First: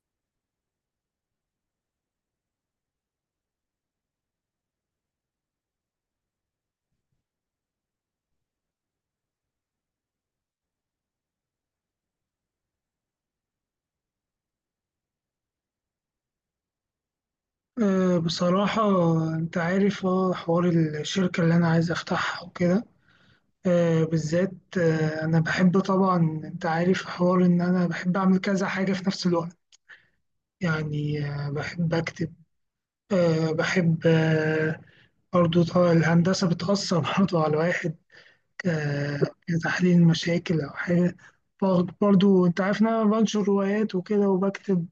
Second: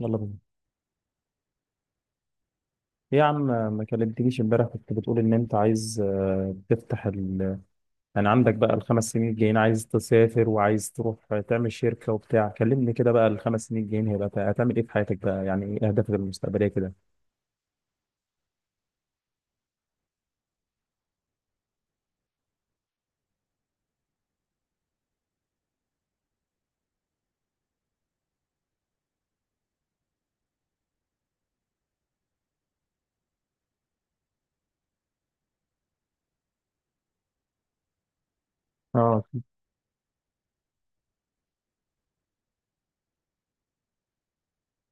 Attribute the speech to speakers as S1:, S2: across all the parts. S1: يلا بينا. إيه يا عم؟ ما كلمتنيش امبارح. كنت بتقول ان انت عايز، تفتح يعني عندك بقى الخمس سنين الجايين، عايز تسافر وعايز تروح تعمل شركة وبتاع. كلمني كده بقى، الخمس سنين الجايين هيبقى هتعمل ايه في حياتك بقى؟ يعني ايه اهدافك المستقبلية كده؟
S2: بصراحة، أنت عارف حوار الشركة اللي أنا عايز أفتحها وكده. بالذات أنا بحب طبعا. أنت عارف حوار إن أنا بحب أعمل كذا حاجة في نفس الوقت. يعني بحب أكتب، بحب برضو طبعا الهندسة بتأثر برضو على الواحد. أه
S1: اه.
S2: كتحليل مشاكل أو حاجة. برضو أنت عارف إن أنا بنشر روايات وكده وبكتب،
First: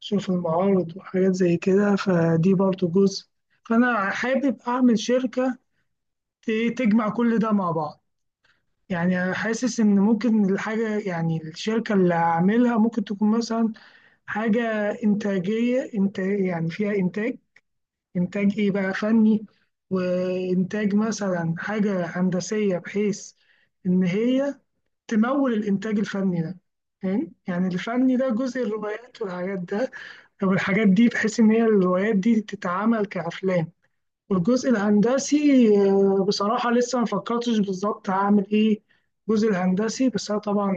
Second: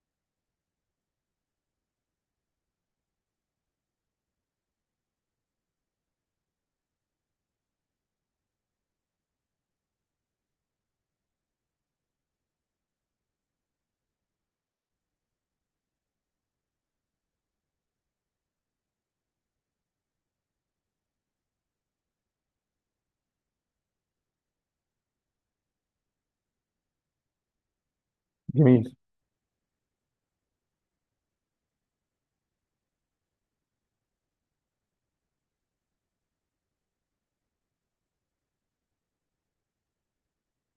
S2: شوف المعارض وحاجات زي كده، فدي برضو جزء. فأنا حابب أعمل شركة تجمع كل ده مع بعض. يعني أنا حاسس إن ممكن الحاجة، يعني الشركة اللي هعملها ممكن تكون مثلا حاجة إنتاجية، إنت يعني فيها إنتاج. إنتاج إيه بقى؟ فني، وإنتاج مثلا حاجة هندسية بحيث إن هي تمول الإنتاج الفني ده. فاهم؟ يعني الفني ده جزء
S1: جميل.
S2: الروايات والحاجات ده، طب الحاجات دي بحيث ان هي الروايات دي تتعمل كافلام. والجزء الهندسي بصراحه لسه ما فكرتش بالظبط هعمل ايه. الجزء الهندسي بس انا طبعا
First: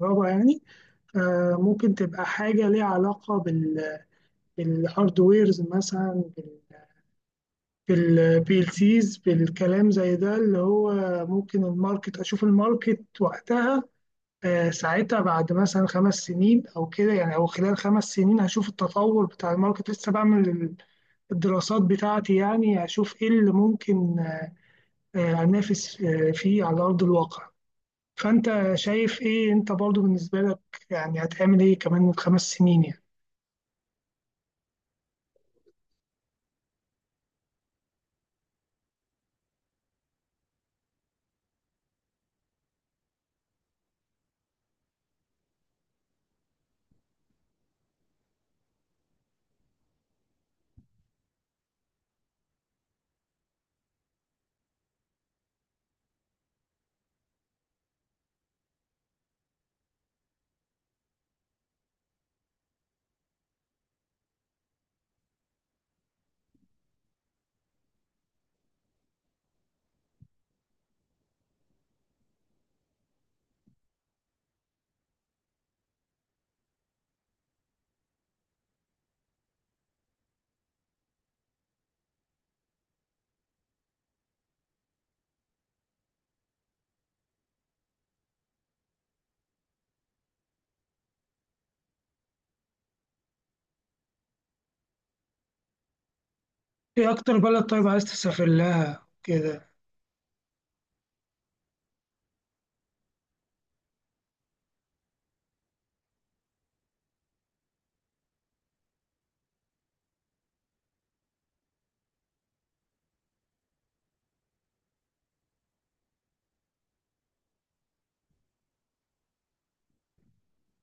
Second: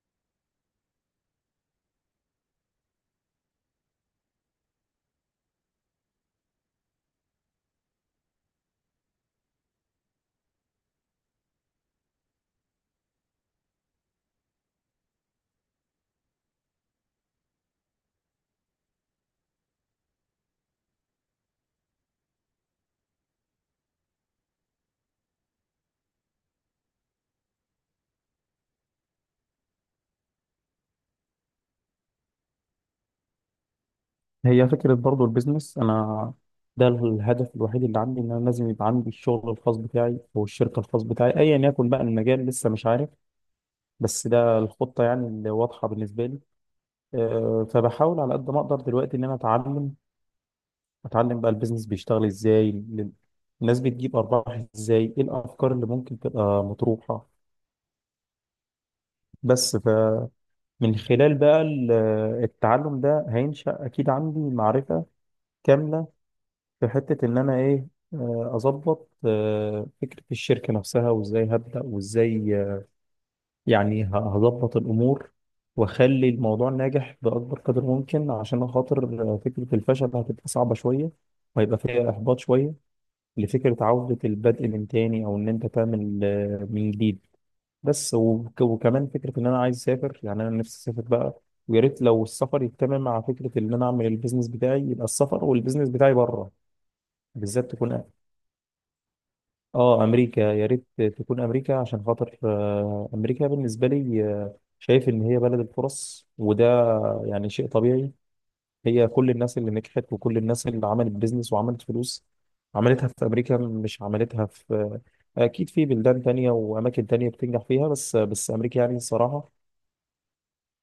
S2: كهرباء يعني. ممكن تبقى حاجه ليها علاقه بال، بالهاردويرز مثلا، بالبي ال سيز، بالكلام زي ده اللي هو ممكن الماركت، اشوف الماركت وقتها. ساعتها بعد مثلا 5 سنين او كده يعني، او خلال 5 سنين هشوف التطور بتاع الماركت، لسه بعمل الدراسات بتاعتي يعني، أشوف إيه اللي ممكن أنافس فيه على أرض الواقع. فأنت شايف إيه أنت برضو بالنسبة لك؟ يعني هتعمل إيه كمان من 5 سنين يعني؟
S1: هي فكرة برضو البيزنس. أنا ده الهدف الوحيد اللي عندي، إن أنا لازم يبقى عندي الشغل الخاص بتاعي أو الشركة الخاص بتاعي، أيا يكن بقى المجال، لسه مش عارف. بس ده الخطة يعني اللي واضحة بالنسبة لي. فبحاول على قد ما اقدر دلوقتي ان انا اتعلم بقى البيزنس بيشتغل ازاي، الناس بتجيب ارباح ازاي، ايه الافكار اللي ممكن تبقى مطروحه. بس فمن خلال بقى التعلم ده هينشأ اكيد عندي معرفه كامله في حته، ان انا ايه، اظبط فكره الشركه نفسها وازاي هبدأ وازاي، يعني هظبط الأمور وأخلي الموضوع ناجح بأكبر قدر ممكن، عشان خاطر فكرة الفشل هتبقى صعبة شوية وهيبقى فيها إحباط شوية لفكرة عودة البدء من تاني، أو إن أنت تعمل من جديد. بس وكمان فكرة إن أنا عايز أسافر، يعني أنا نفسي أسافر بقى، ويا ريت لو السفر يتم مع فكرة إن أنا أعمل البيزنس بتاعي، يبقى السفر والبيزنس بتاعي بره.
S2: إيه أكتر بلد
S1: بالذات
S2: طيب عايز
S1: تكون،
S2: تسافر لها كده؟
S1: اه امريكا. يا ريت تكون امريكا عشان خاطر، امريكا بالنسبه لي، شايف ان هي بلد الفرص. وده يعني شيء طبيعي. هي كل الناس اللي نجحت وكل الناس اللي عملت بيزنس وعملت فلوس عملتها في امريكا، مش عملتها في، اكيد في بلدان تانية واماكن تانية بتنجح فيها، بس امريكا يعني الصراحه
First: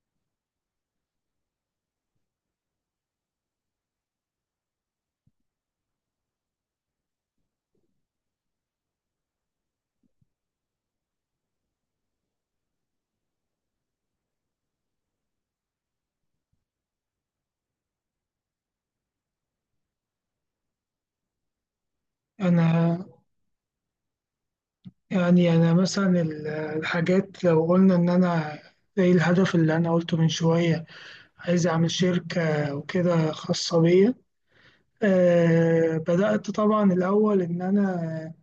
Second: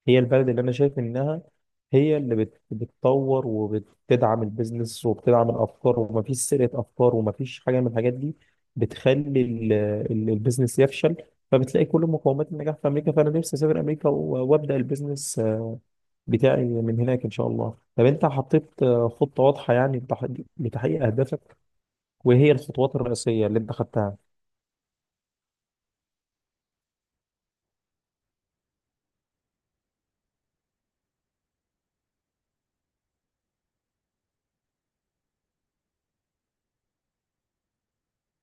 S1: هي البلد اللي انا شايف انها هي اللي بتطور وبتدعم البيزنس وبتدعم الافكار، ومفيش سرقه افكار، ومفيش حاجه من الحاجات دي بتخلي البيزنس يفشل. فبتلاقي كل مقومات النجاح في امريكا، فانا نفسي اسافر امريكا وابدا البيزنس بتاعي من هناك ان شاء الله. طب انت حطيت خطه واضحه يعني لتحقيق اهدافك، وهي الخطوات
S2: أنا،
S1: الرئيسيه اللي انت خدتها؟
S2: يعني أنا مثلا الحاجات لو قلنا إن أنا زي الهدف اللي أنا قلته من شوية، عايز أعمل شركة وكده خاصة بيا. بدأت طبعا الأول إن أنا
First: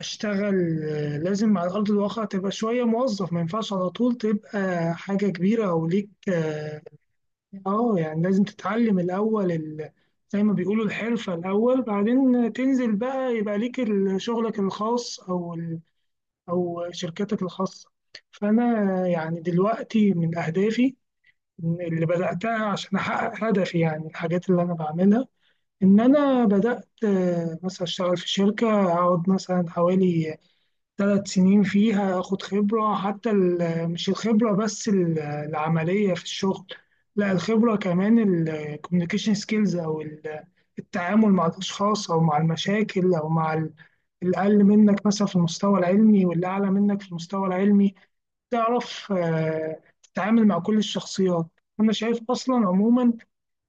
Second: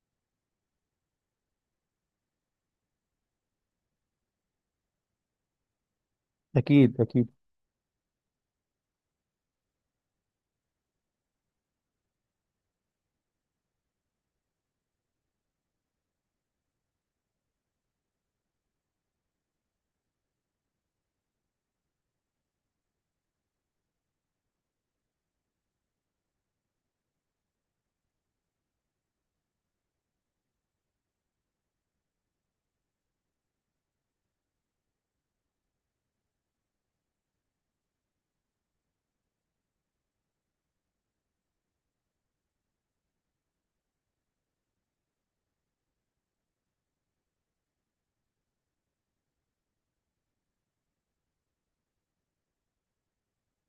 S2: اشتغل. لازم على أرض الواقع تبقى شوية موظف، ما ينفعش على طول تبقى حاجة كبيرة أو ليك اه.
S1: اكيد. اكيد.
S2: يعني لازم تتعلم الأول زي ما بيقولوا الحرفة الأول، بعدين تنزل بقى يبقى ليك شغلك الخاص، أو أو شركتك الخاصة. فأنا يعني دلوقتي من أهدافي اللي بدأتها عشان أحقق هدفي، يعني الحاجات اللي أنا بعملها إن أنا بدأت مثلا أشتغل في شركة أقعد مثلا حوالي 3 سنين فيها، اخد خبرة. حتى مش الخبرة بس العملية في الشغل، لا الخبرة كمان. الكوميونيكيشن سكيلز او التعامل مع الاشخاص او مع المشاكل او مع الأقل منك مثلا في المستوى العلمي واللي أعلى منك في المستوى العلمي. تعرف تتعامل مع كل الشخصيات. أنا شايف أصلا عموما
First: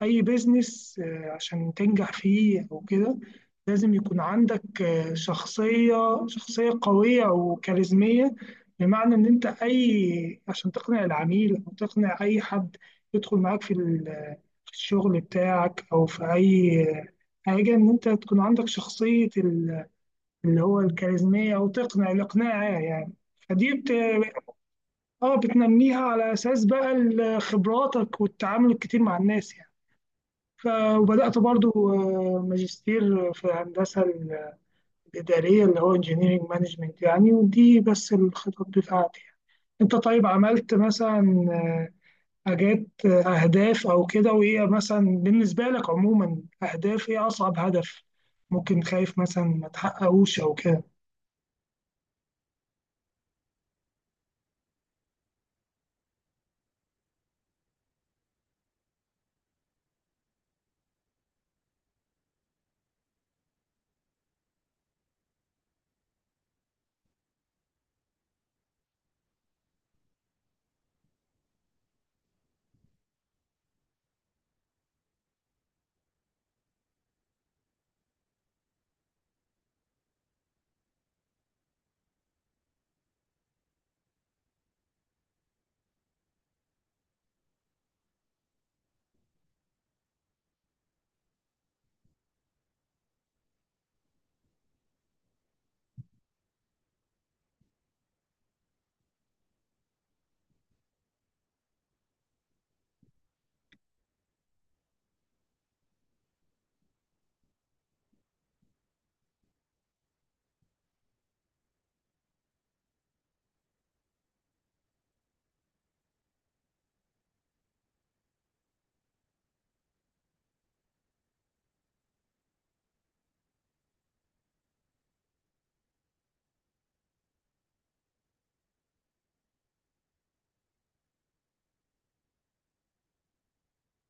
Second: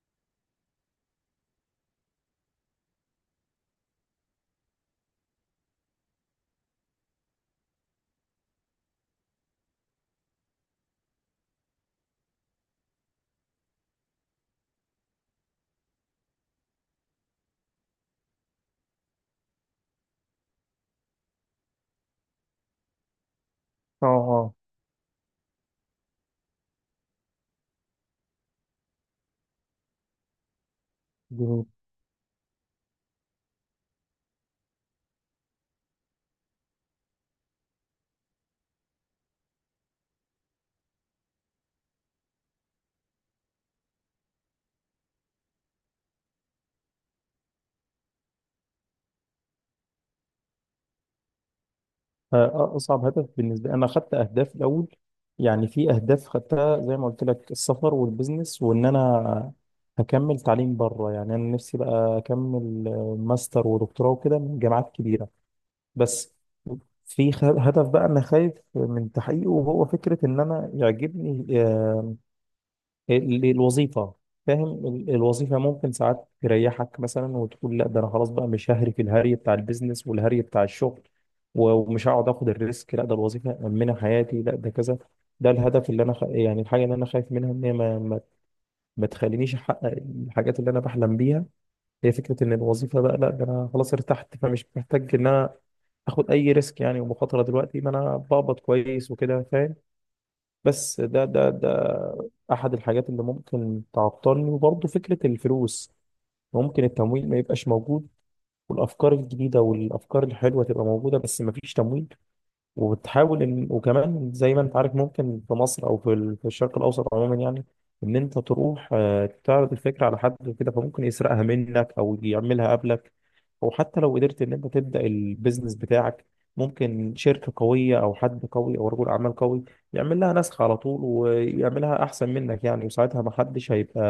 S2: أي بيزنس عشان تنجح فيه أو كده لازم يكون عندك شخصية شخصية قوية وكاريزمية. بمعنى إن أنت أي عشان تقنع العميل أو تقنع أي حد يدخل معاك في في الشغل بتاعك أو في أي حاجة، إن أنت تكون عندك شخصية اللي هو الكاريزمية، أو تقنع، الإقناع يعني. فدي
S1: اه. اه.
S2: اه بتنميها على اساس بقى خبراتك والتعامل الكتير مع الناس يعني. ف- وبدأت برضو ماجستير في الهندسة الإدارية اللي هو انجينيرنج مانجمنت يعني، ودي بس الخطط بتاعتي يعني. انت طيب عملت مثلا آه، حاجات أهداف أو كده؟ وإيه مثلا بالنسبة لك عموما أهداف، إيه أصعب هدف ممكن خايف مثلا ما تحققوش أو كده؟
S1: فأصعب هدف بالنسبة لي، أنا خدت أهداف الأول. يعني في أهداف خدتها زي ما قلت لك: السفر والبزنس، وإن أنا هكمل تعليم بره، يعني أنا نفسي بقى أكمل ماستر ودكتوراه وكده من جامعات كبيرة. بس في هدف بقى أنا خايف من تحقيقه، وهو فكرة إن أنا يعجبني، الوظيفة. فاهم، الوظيفة ممكن ساعات تريحك مثلا وتقول: لا، ده أنا خلاص بقى مش ههري في الهري بتاع البيزنس والهري بتاع الشغل، ومش هقعد آخد الريسك، لا ده الوظيفة مأمنة حياتي، لا ده كذا. ده الهدف اللي أنا يعني الحاجة اللي أنا خايف منها إن هي ما تخلينيش أحقق الحاجات اللي أنا بحلم بيها. هي فكرة إن الوظيفة بقى، لا ده أنا خلاص ارتحت فمش محتاج إن أنا آخد أي ريسك يعني ومخاطرة، دلوقتي ما أنا بقبض كويس وكده. بس ده احد الحاجات اللي ممكن تعطلني. وبرضه فكره الفلوس، ممكن التمويل ما يبقاش موجود، والافكار الجديده والافكار الحلوه تبقى موجوده بس ما فيش تمويل. وبتحاول ان، وكمان زي ما انت عارف، ممكن في مصر او في في الشرق الاوسط عموما يعني، ان انت تروح تعرض الفكره على حد وكده، فممكن يسرقها منك او يعملها قبلك. او حتى لو قدرت ان انت تبدا البيزنس بتاعك، ممكن شركه قويه او حد قوي او رجل اعمال قوي يعمل لها نسخ على طول ويعملها احسن منك يعني، وساعتها ما حدش هيبقى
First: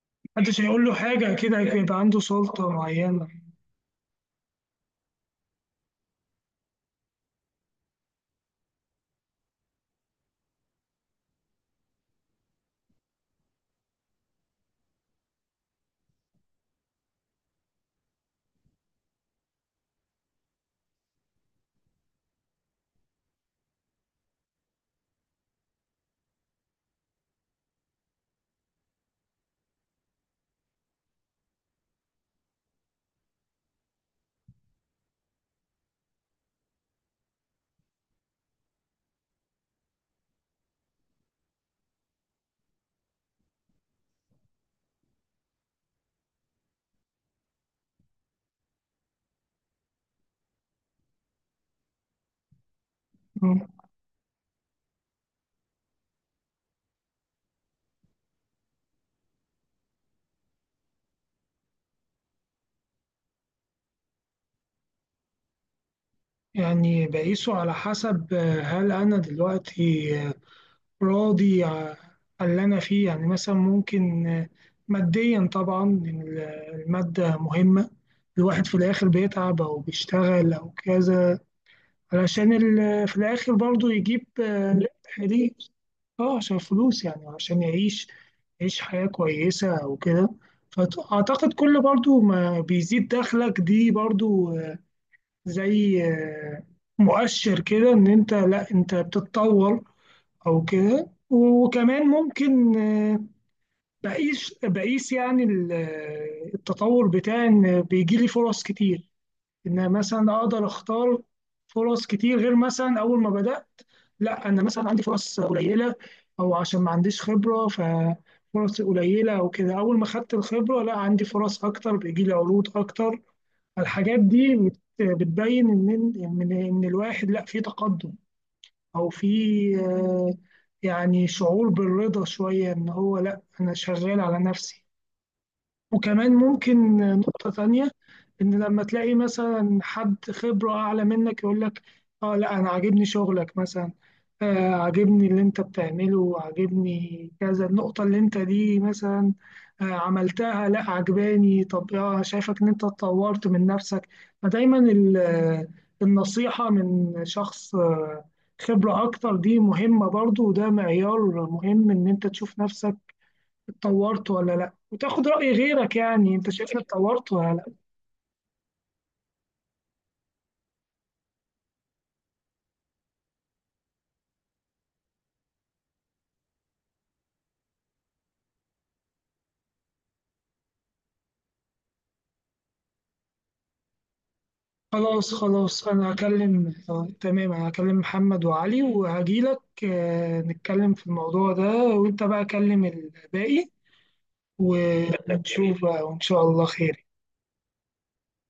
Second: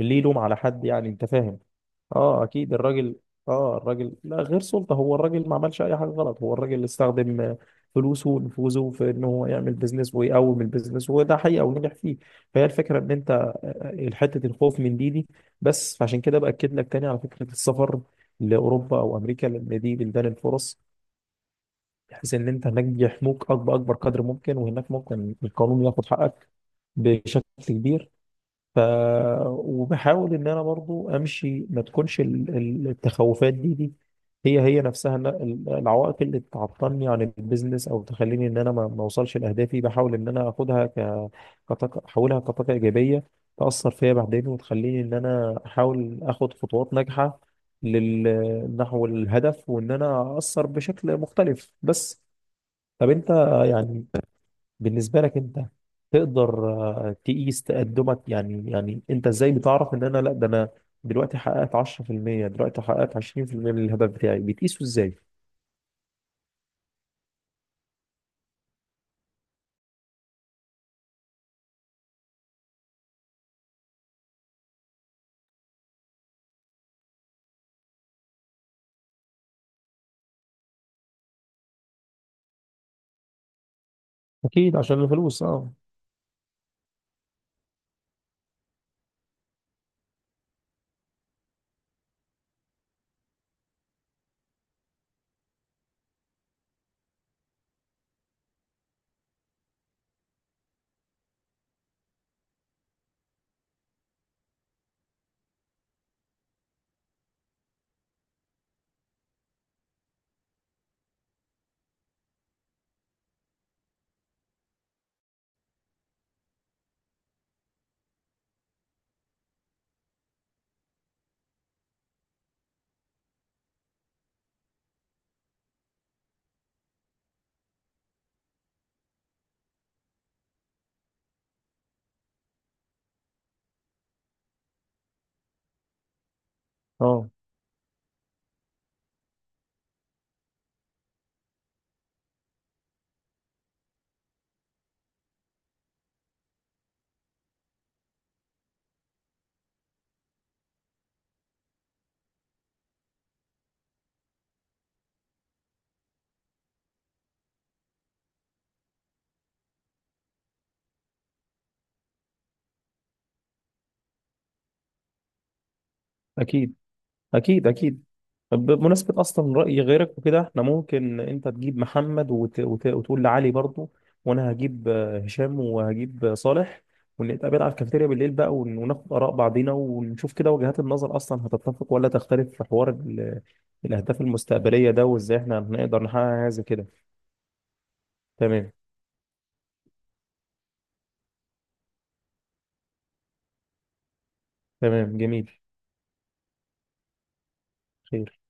S1: اللي يلوم على
S2: محدش هيقول
S1: حد.
S2: له
S1: يعني انت
S2: حاجة،
S1: فاهم.
S2: كده يبقى عنده
S1: اه
S2: سلطة
S1: اكيد. الراجل،
S2: معينة.
S1: اه، الراجل لا غير سلطة. هو الراجل ما عملش اي حاجة غلط. هو الراجل اللي استخدم فلوسه ونفوذه في ان هو يعمل بيزنس ويقوم البيزنس، وده حقيقة ونجح فيه. فهي الفكرة ان انت، حتة الخوف من دي. بس فعشان كده بأكد لك تاني على فكرة السفر لأوروبا أو أمريكا، لأن دي بلدان الفرص، بحيث ان انت هناك يحموك أكبر أكبر قدر ممكن، وهناك ممكن القانون ياخد حقك بشكل كبير. ف وبحاول ان انا برضو امشي، ما تكونش التخوفات دي هي هي نفسها إن العوائق اللي تعطلني عن البيزنس او تخليني ان انا ما اوصلش لاهدافي. بحاول ان انا اخدها كطاقه، احولها كطاقه ايجابيه تاثر فيا بعدين وتخليني ان انا احاول اخد خطوات ناجحه نحو الهدف، وان انا اثر بشكل مختلف. بس طب انت، يعني بالنسبة لك انت، تقدر تقيس تقدمك؟ يعني انت ازاي بتعرف ان انا لا ده انا دلوقتي حققت 10%، دلوقتي حققت 20% من الهدف بتاعي؟ بتقيسه ازاي؟
S2: يعني بقيسه على حسب هل أنا دلوقتي راضي على اللي أنا فيه، يعني مثلا ممكن ماديا طبعا، إن المادة مهمة. الواحد في الآخر بيتعب أو بيشتغل أو كذا علشان في الآخر برضه يجيب
S1: اكيد عشان
S2: ربح
S1: الفلوس.
S2: ليه.
S1: اه.
S2: اه، عشان فلوس يعني، عشان يعيش، يعيش حياة كويسة أو كده. فأعتقد كل برضه ما بيزيد دخلك دي برضه زي مؤشر كده ان انت، لا انت بتتطور او كده. وكمان ممكن بقيس يعني التطور بتاعي ان بيجي لي فرص كتير، ان مثلا اقدر اختار فرص كتير غير مثلا اول ما بدأت. لا، انا مثلا عندي فرص قليلة او عشان ما عنديش خبرة ففرص قليلة او كده، اول ما خدت الخبرة لا عندي فرص اكتر، بيجي لي عروض اكتر. الحاجات دي بتبين ان الواحد، لا في تقدم، او في آه، يعني شعور بالرضا شويه ان هو، لا انا شغال على نفسي. وكمان ممكن
S1: اه.
S2: نقطة تانية إن لما تلاقي مثلا حد خبرة أعلى منك يقول لك: آه لا أنا عاجبني شغلك مثلا، آه عاجبني اللي أنت بتعمله، عاجبني كذا، النقطة اللي أنت دي مثلا آه عملتها لا عجباني، طب آه شايفك إن أنت اتطورت من نفسك. فدايما النصيحة من شخص خبرة أكتر دي مهمة برضو، وده معيار مهم إن أنت تشوف نفسك اتطورت ولا لا، وتاخد رأي غيرك، يعني انت شايف
S1: اكيد.
S2: إني اتطورت ولا لا؟
S1: اكيد. اكيد. طب بمناسبة أصلا رأي غيرك وكده، احنا ممكن أنت تجيب محمد وتقول لعلي برضو، وأنا هجيب هشام وهجيب صالح، ونتقابل على الكافيتيريا بالليل بقى وناخد آراء بعضينا، ونشوف كده وجهات النظر أصلا هتتفق ولا تختلف في حوار الأهداف المستقبلية ده،
S2: خلاص
S1: وإزاي احنا
S2: خلاص،
S1: هنقدر
S2: انا
S1: نحقق حاجة زي
S2: هكلم
S1: كده.
S2: تمام، انا هكلم محمد
S1: تمام.
S2: وعلي وهجيلك نتكلم في الموضوع ده. وانت بقى كلم الباقي،
S1: تمام. جميل.
S2: ونشوف بقى، وان شاء الله خير.
S1: خير.